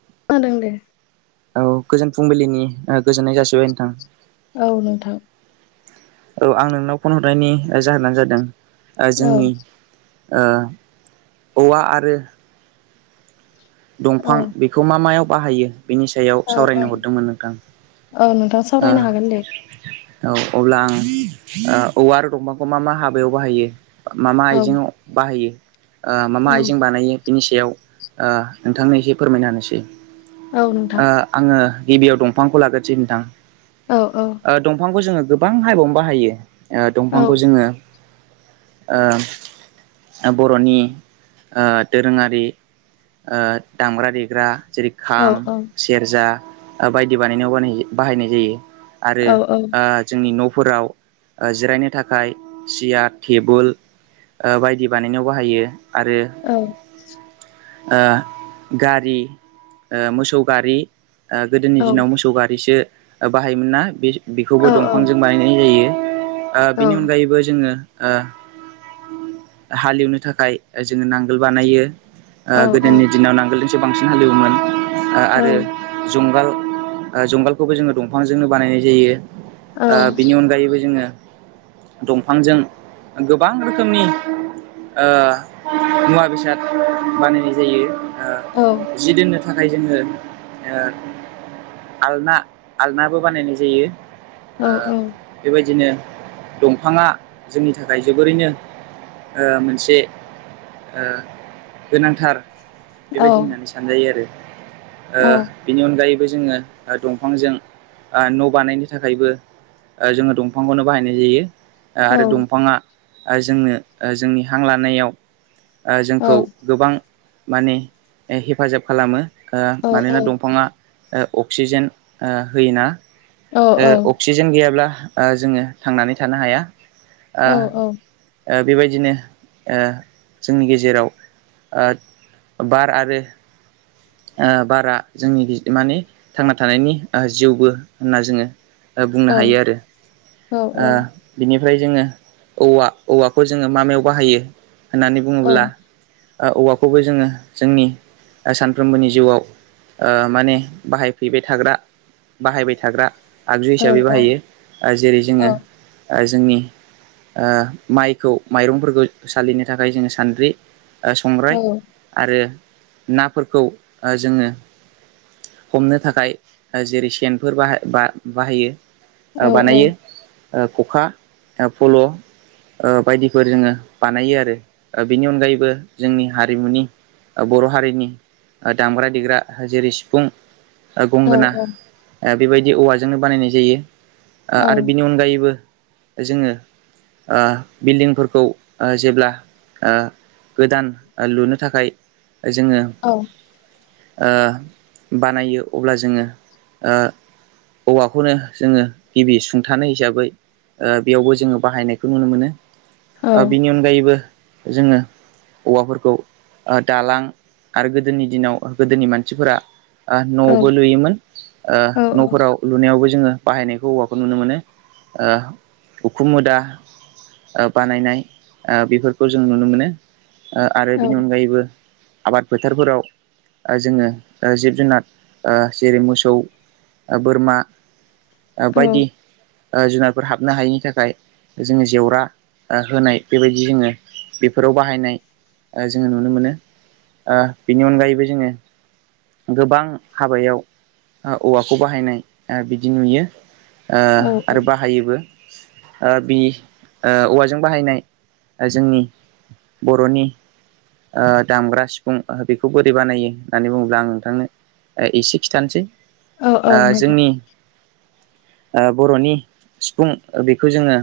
[unintelligible] औ, गोजोन फुंबिलिनि गोजोननाय जासिबाय नोंथां। औ, नोंथां। औ, आं नोंनाव पन हरनायनि जाहोनानो जादों औ जोंनि ओ औवा आरो औ दंफां बेखौ मा मायाव बाहायो? बिनि सायाव औ सावरायनो हरदोंमोन नोंथां। औ नोंथां सावरायनो हागोन दे ओ औ, अब्ला आं ओ औवा आरो दंफाखौ मा मा हाबायाव बाहायो? मा - मा औ आइजेंआव बाहायो? ओ मा- मा औ आइजें बानायो? बिनि सायाव ओ नोंथांनो एसे फोरमायना होनोसै। औ नोंथां ओ आङो गिबियाव दंफांखौ लाग्रोसै नोंथां। औ ओ दंफांखौ जोङो गोबां हाबायावनो बाहायो। ओ औ दंफांखौ जोङो ओ बर'नि ओ दोरोङारि ओ दामग्रा- देग्रा जेरै औ खाम, औ सेरजा बायदि बानायनायाव बानायो-बाहायनाय जायो आरो औ आ जोंनि न' [unintelligible] जिरायनो थाखाय सियात, टेबुल ओ बायदि बानायनायाव बाहायो आरो औ ओ गारि ओ मोसौ गारि ओ गोदोनि औ दिनाव मोसौ गारिसो बाहायोमोनना बे- बेखौबो औ औ औ दंफांजों बानायनाय जायो। ओ बिनि औ अनगायैबो जोङो ओ हालेवनो थाखाय जोङो नांगोल बानायो। ओ औ गोदोनि दिनाव नांगोलजोंसो बांसिन हालेवोमोन ओ आरो औ जुंगाल ओ जुंगालखौबो जोङो दंफांजोंनो बानायनाय जायो। ओ बिनि अनगायैबो जोङो दंफांजों गोबां रोखोमनि ओ मुवा - बेसाद बानायनाय जायो। ओ जि दोननो थाखाय जोङो ओ आलना - आलनाबो बानायनाय जायो। ओ बेबायदिनो दंफाङा जोंनि थाखाय जोबोरैनो ओ मोनसे ओ गोनांथार, बेबायदि होननानै सानजायो आरो। ओ बिनि अनगायैबो जोङो दंफांजों ओ न' बानायनो थाखायबो ओ जोङो दंफांखौनो बाहायनाय जायो। आरो दंफाङा जोंनो जोंनि हां लानायाव जोंखौ गोबां माने हेफाजाब खालामो। ओ मानोना दंफाङा अक्सिजेन होयोना। ओ अक्सिजेन गैयाब्ला जोङो थांनानै थानो हाया। ओ औ-औ। ओ बेबायदिनो ओ जोंनि गेजेराव बार आरोे ओ बारा जोंनि [unintelligible] माने थांना थानायनि जिउबो होनना जोङो बुंनो हायो आरो ओ बेनि ओमफ्राय जोङो औवा- औवाखौ जोङो मा-मायाव बाहायो होननानै बुङोब्ला औवाखौबो जोङो जोंनि सानफ्रोमबोनि जिउआव माने बाहायफैबाय थाग्रा बाहायबाय थाग्रा आगजु हिसाबै बाहायो जेरै जोङो जोंनि माइखौ माइरंफोरखौ सालिनो थाखाय जोङो सान्द्रि संग्राय आरो नाफोरखौ जोङो हमनो थाखाय जेरै सेनफोर बाह बाहायो ओ औ औ बानायो खखा फल' बायदिफोर जोङो बानायो आरो बेनि अनगायैबो जोंनि हारिमुनि बर' हारिनि दामग्रा देग्रा जेरै सिफुं गंगोना बेबायदि औवाजोंनो बानायनाय जायो आरो बिनि अनगायैबो जोङो बिल्डिंफोरखौ जेब्ला ओ गोदान लुनो थाखाय जोङो ओ बानायो अब्ला जोङो औवाखौनो जोङो गिबि सुं हथानो हिसाबै बेयावबो जोङो बाहायनायखौ नुनो मोनो बिनि अनगायैबो जोङो औवाफोरखौ दालां आरो गोदोनि दिनाव गोदोनि मानसिफोरा न'आवबो लुयोमोन न'फोराव लुनायावबो जोङो बाहायनायखौ औवाखौ नुनो मोनो उखुमोदा बानायनाय बेफोरखौ जों नुनो मोनो आरो औ बेनि अनगायैबो आबाद फोथारफोराव जोङो जिब जुनार जेरै मोसौ बोरमा औ औ बायदि जुनारफोर हाबनो हायैनि थाखाय जोङो जेवरा होनाय बेबायदि जोङो बेफोराव बाहायनाय जोङो नुनो मोनो बेनि अनगायैबो जोङो गोबां हाबायाव औवाखौ बाहायनाय बिदि नुयो औ औ आरो बाहायोबो बि औवाजों बाहायनाय जोंनि बर'नि दामग्रा सिफुं बेखौ बोरै बानायो होननानै बुङोब्ला आं नोंथांनो एसे खिथानोसै औ औ नोंथां जोंनि ओ बर'नि सिफुं बेखौ जोङो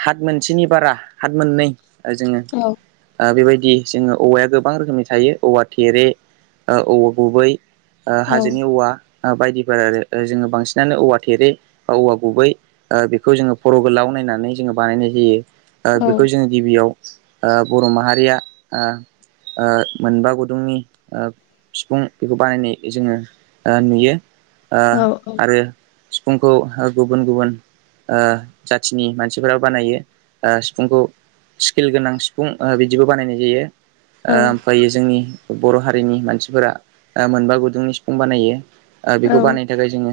हाथ मोनसेनि बारा हात मोननै जोङो औ ओ बेबायदि दि जोङो औवाया गोबां रोखोमनि थायो औवा थेरे औवा गुबै औ हाजोनि औवा बायदिफोर आरो जोङो बांसिनानो औवा थेरे बा औवा गुबै बेखौ जोङो खर' गोलाव नायनानै जोङो बानायनाय जायो औ बेखौ जोङो गिबियाव ए बर' माहारिया ए मोनबा गुदुंनि बिफुं बेखौ बानायनाय जोङो नुयो ओ औ औ आरो सिफुंखौ हा गुबुन गुबुन। जाथिनि मानसिफोराव बानायो सिफुंखौ। स्किल गोनां सिफुं बिदिबो बानायनाय जायो। ओमफ्र जोंनि बर' हारिनि मानसिफोरा मोनबा गुदुंनि सिफुं बानायो। औ बेखौ बानायनो थाखाय जोङो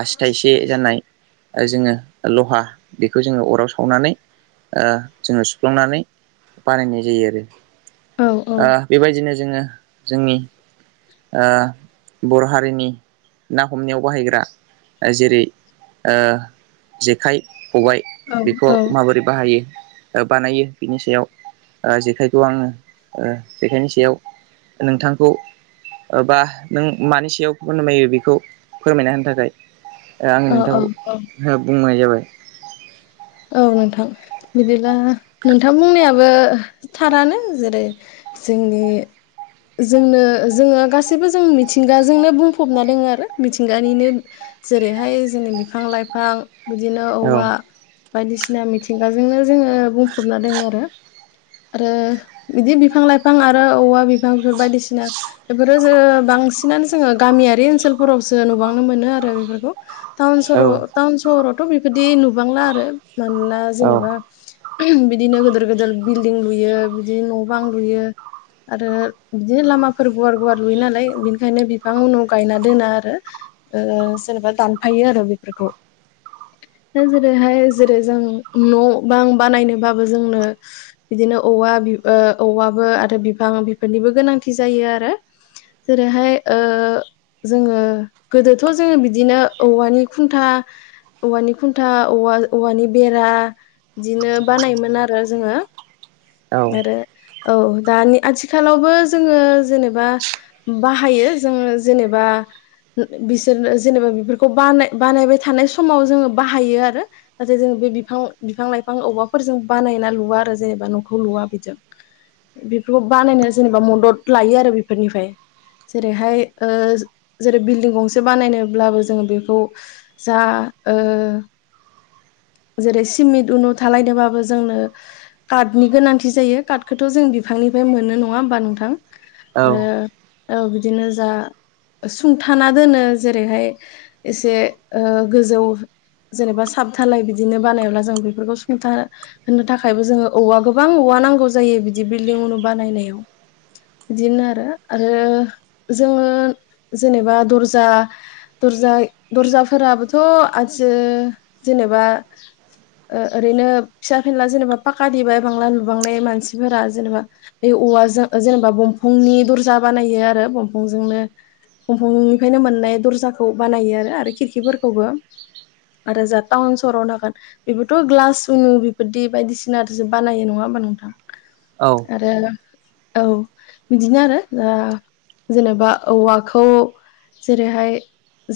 आसि थाइसे ज जनाय जोङो लहा बेखौ जोङो अराव सावनानै। जोङो सुफ्लांनानै बानायनाय जायो आरो। ओ बेबायदिनो जोङो। जोंनि ओ बर' हारिनि ना। हमनायाव बाहायग्रा जेरै। जेखाइ खबबाय बेखौ माबोरै बाहायो। बानायो बिनि सायाव ओ जेखाइखौ आङो ओ जेखाइनि सायाव। नोंथांखौ बा नों मानि सायावफोरमायो बेखौ। फोरमायना होनो थाखाय ओ आं औ औ नोंथांखौ बुंनाय जाबाय। औ। नोंथां बिदिब्ला नोंथां बुंनायाबो थारानो जेरै जोंनि। बे। जोंनो जोङो गासैबो जों मिथिंगाजोंनो बुंफबना दोङो आरो मिथिंगानिनो- जेरैहाय जोंनि बिफां लाइफां बिदिनो औ औवा। बायदिसिना मिथिंगाजोंनो जोङो बुंफबना दङ आरो। आरो बिदि बिफां लाइफां आरो औवा बिफांफोर बायदिसिना बेफोरो जो बांसिनानो जोङो गामियारि ओनसोलफोरावसो नुबांनो मोनो आरो बेफोरखौ टाउन औ सहराव। फोरावथ' बिबादि नुबांला आरो। मानोना औ जेनेबा बिदिनो गिदोर गिदोर बिल्डिं लुयो बिदि न' बां लुयो। [inaudible] [inaudible] आरो बिदिनो लामाफोर गुवार गुवार लुयो नालाय बिनिखायनो बिफां उनाव गायना दोनो आरो। जेनेबा दानफायो आरो बेफोरखौ दा जेरैहाय। जेरै जों न' बां बानायनोबाबो जोंनो बिदिनो औवा ओ औवा। आरो बिफां बेफोरनिबो गोनांथि जायो आरो जेरैहाय ओ। जोङो गोदोथ' जोङो बिदिनो औवानि खुन्था। औवानि खुन्था औवा। औवानि बेरा बिदिनो बानायोमोन आरो जोङो। औ आरो औ दानि आथिखालावबो जोङो जेनेबा बाहायो। जोङो जेनेबा। बिसोरनो जेनेबा बेफोरखौ बानाय बानायबाय थानाय समाव जोङो बाहायो आरो नाथाय जों। बे बिफां बिफां लाइफां औवाफोरजों बानायना लुवा आरो जेनेबा न'खौ लुवा बेजों। बेफोरखौ बानायनाय जेनेबा मदद लायो आरो बेफोरनिफ्राय। जेरैहाय ओ जेरै बिल्डिं गंसे बानायनोब्लाबो जोङो बेखौ जा- ओ। जेरै सिमेन्ट उनु थालायदोंबाबो जोंनो कार्त। काटनि गोनांथि जायो कारटखौथ' जों बिफांनिफ्राय मोननो नङा होमबा नोंथां आरो। बिदिनो जा। सुंथाना दोनो जेरैहाय एसे गोजौ। जेनेबा सातधालाय बिदिनो बानायोब्ला जों बेफोरखौ सुंथा होनो थाखायबो जोङो। औवा गोबां औवा नांगौ जायो बिदि बिल्डिंनि बानायनायाव। बिदिनो आरो आरो जोङो जेनेबा दर्जा। दरजा दर्जाफोराबोथ' आथि जेनेबा। ओरैनो फिसा फेला जेनेबा पा देबाय बांला लुुबांनाय मानसिफोरा जेनेबा बे औवाजों जेनेबा बंफांनि दरजा बा नायो आरो दंफांजोंनो। दंफांनिफ्रायनो मोननाय दर्जाखौ बानायो आरो आरो खिरखिफोरखौबो आरो जाहा टाउन सहराव नागोन बेबोथ' ग्लास बायदि बायदिसिना सिनाथ'सो बानायो नङा होमबा नोंथां औ आरो औ बिदिनो आरो दा जेनेबा औवाखौ जेरैहाय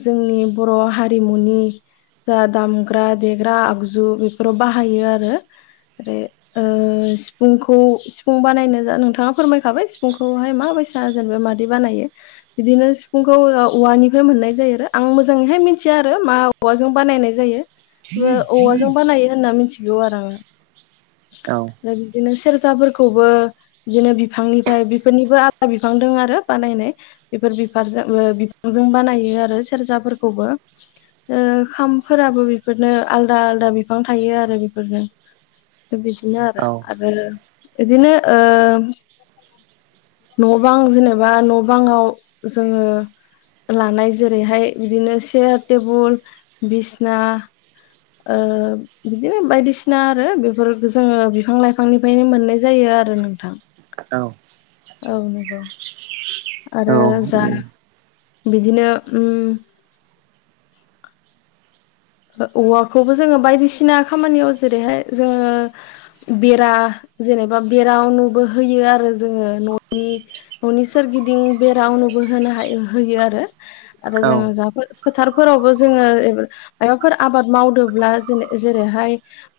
जोंनि बर' हारिमुनि जा दामग्रा देग्रा आगजु बेफोराव बाहायो आरो! आरो ओ सिफुंखौ सिफुं बानायनो नोंथाङा फोरमायखाबाय सिफुंखौहाय माबायसा जेनेबा मादै बानायो बिदिनो सिफुंखौ औवानिफ्राय मोननाय जायो आरो आं मोजाङैहाय मिथिया आरो मा औवाजों बानायनाय जायो! ! ओ औवाजों बानायो होनना मिथिगौ आरो आङो आरो बिदिनो सेरजाफोरखौबो बिदिनो बिफांनिफ्राय बेफोरनिबो आलादा बिफां दं आरो बानायनाय बे बिफोर बिफारजो ओ बिफांजों बानायो आरो सेरजाफोरखौबो ओ खामफोराबो बेफोरनो आलदा आलदा बिफां थायो आरो बेफोरनो बिदिनो आरो, औ आरो इदिनो ओ न' बां जेनेबा न' बाङाव जोङो लानाय जेरैहाय बिदिनो चेयार टेबुल बिसना ओ बिदिनो बायदिसिना आरो बेफोर जोङो बिफां लाइफांनिफ्रायनो मोननाय जायो आरो नोंथां। औ औ नंगौ आरो जा [inaudible] बिदिनो ओम [inaudible] ओ औवाखौबो जोङो बायदिसिना खामानियाव जेरैहाय जोङो बेरा जेनेबा बेरावबो होयो आरो जोङो न'नि न'नि सोरगिदिं बेराावबो होनो हायो होयो आरो आरो जोंङो जा फोथारफोरावबो जोङो मायाबाफोर आबाद मावदोंब्ला जेरैहाय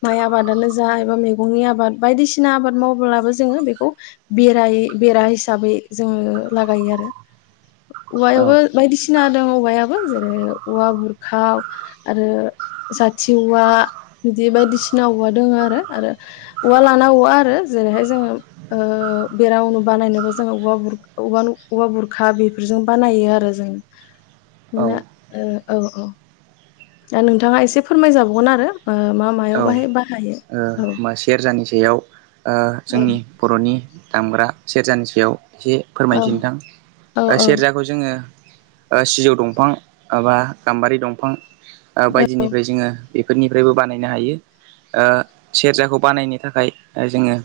माइ आबादानो जा एबा मैगंनि आबाद बायदि बायदिसिना आबाद मावब्लाबो जोङो बेखौ बेरायै बेरा हिसाबै जोङो लागायो आरो। औ औवायाबो बायदिसिना दं औवायाबो जेरै औवा बुरखाव आरो जाथि औवा बिदि बायदिसिना औवा दङ आरो आरो औवा लान ना आरो जेरैहाय जों ओ बेरानो बानायनोबो जोङो औवा बुर- औवा बुर खा बेफोरजों बानायो आरो जोङो। ओ औ औ औ दा नोंथाङा एसे फोरमायजाबावगोन आरो। ओ मा मायाव औ, बाहाय बाहायो औ ओ सेरजानि सायाव ओ औ जोंनि बर'नि दामग्रा सेरजानि सायाव एसे औ फोरमायनोसै नोंथां। औ सेरजाखौ जोङो ओ सिजौ दंफां माबा गाम्बारि दंफां बायदिनिफ्राय जोङो बेफोरनिफ्रायबो बानायनो हायो। ओ सेरजाखौ बानायनो थाखाय जोङो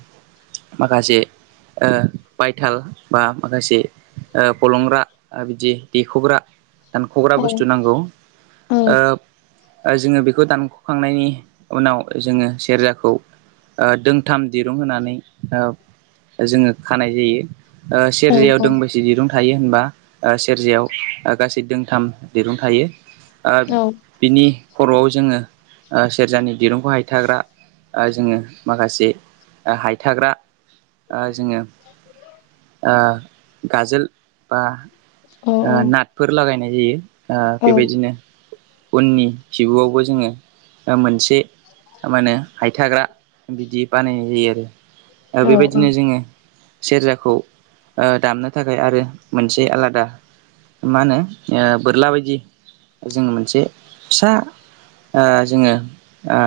माखासे ओ बायथाल बा माखासे ओ फलंग्रा ओ बिदि देखग्रा दानख'ग्रा औ बुस्थु नांगौ औ ओ ओ जोङो बेखौ दानख'खांनायनि उनाव जोङो सेरजाखौ ओ दोंथाम दिरुं होनानै ओ जोङो खानाय जायो। ओ औ सेरजायाव औ दोंबसे दिरुं थायो होनबा ओ सेरजायाव गासै दोंथाम दिरुं थायो। आ बिनि खर'आव जोङो आ सेरजानि दिरुंखौ हायथाग्रा ओ जोङो माखासे ओ हायथाग्रा ओ जोङो ओ गाजोल बा ओ नाथफोर लागायनाय जायो। ओ औ बेबायदिनो उननि खिबुआवबो जोङो ओ मोनसे ओ मा होनो हायथाग्रा बिदि बानायनाय जायो आरो। ओ बेबायदिनो जोङो सेरजाखौ ओ दामनो थाखाय आरो मोनसे आलादा मा होनो ओ बोरला बायदि जोङो मोनसे फिसा ओ जोङो ओ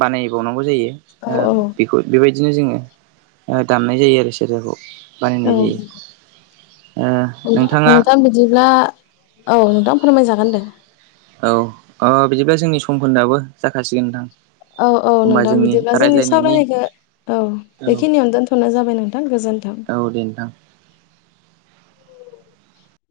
बानायबावनांगौ जायो। ओ औ बेखौ बेबायदि दिनो जोङो दामनाय जायो आरो सेरजाखौ। औ बानायनाय जायो ओ [inaudible] नोंथाङा नोंथां बिदिब्ला औ नोंथां फोरमायजागोन दे। औ अ बिदिब्ला जोंनि सम खोन्दोआबो जाखासिगोन नोंथां। औ औ होमबा नोंथां बिदिब्ला जोंनि रायज्लायनायनि सावरानायखो औ औ बेखिनियावनो दोनथ'नाय जाबाय नोंथां गोजोन्थों। [unintelligible]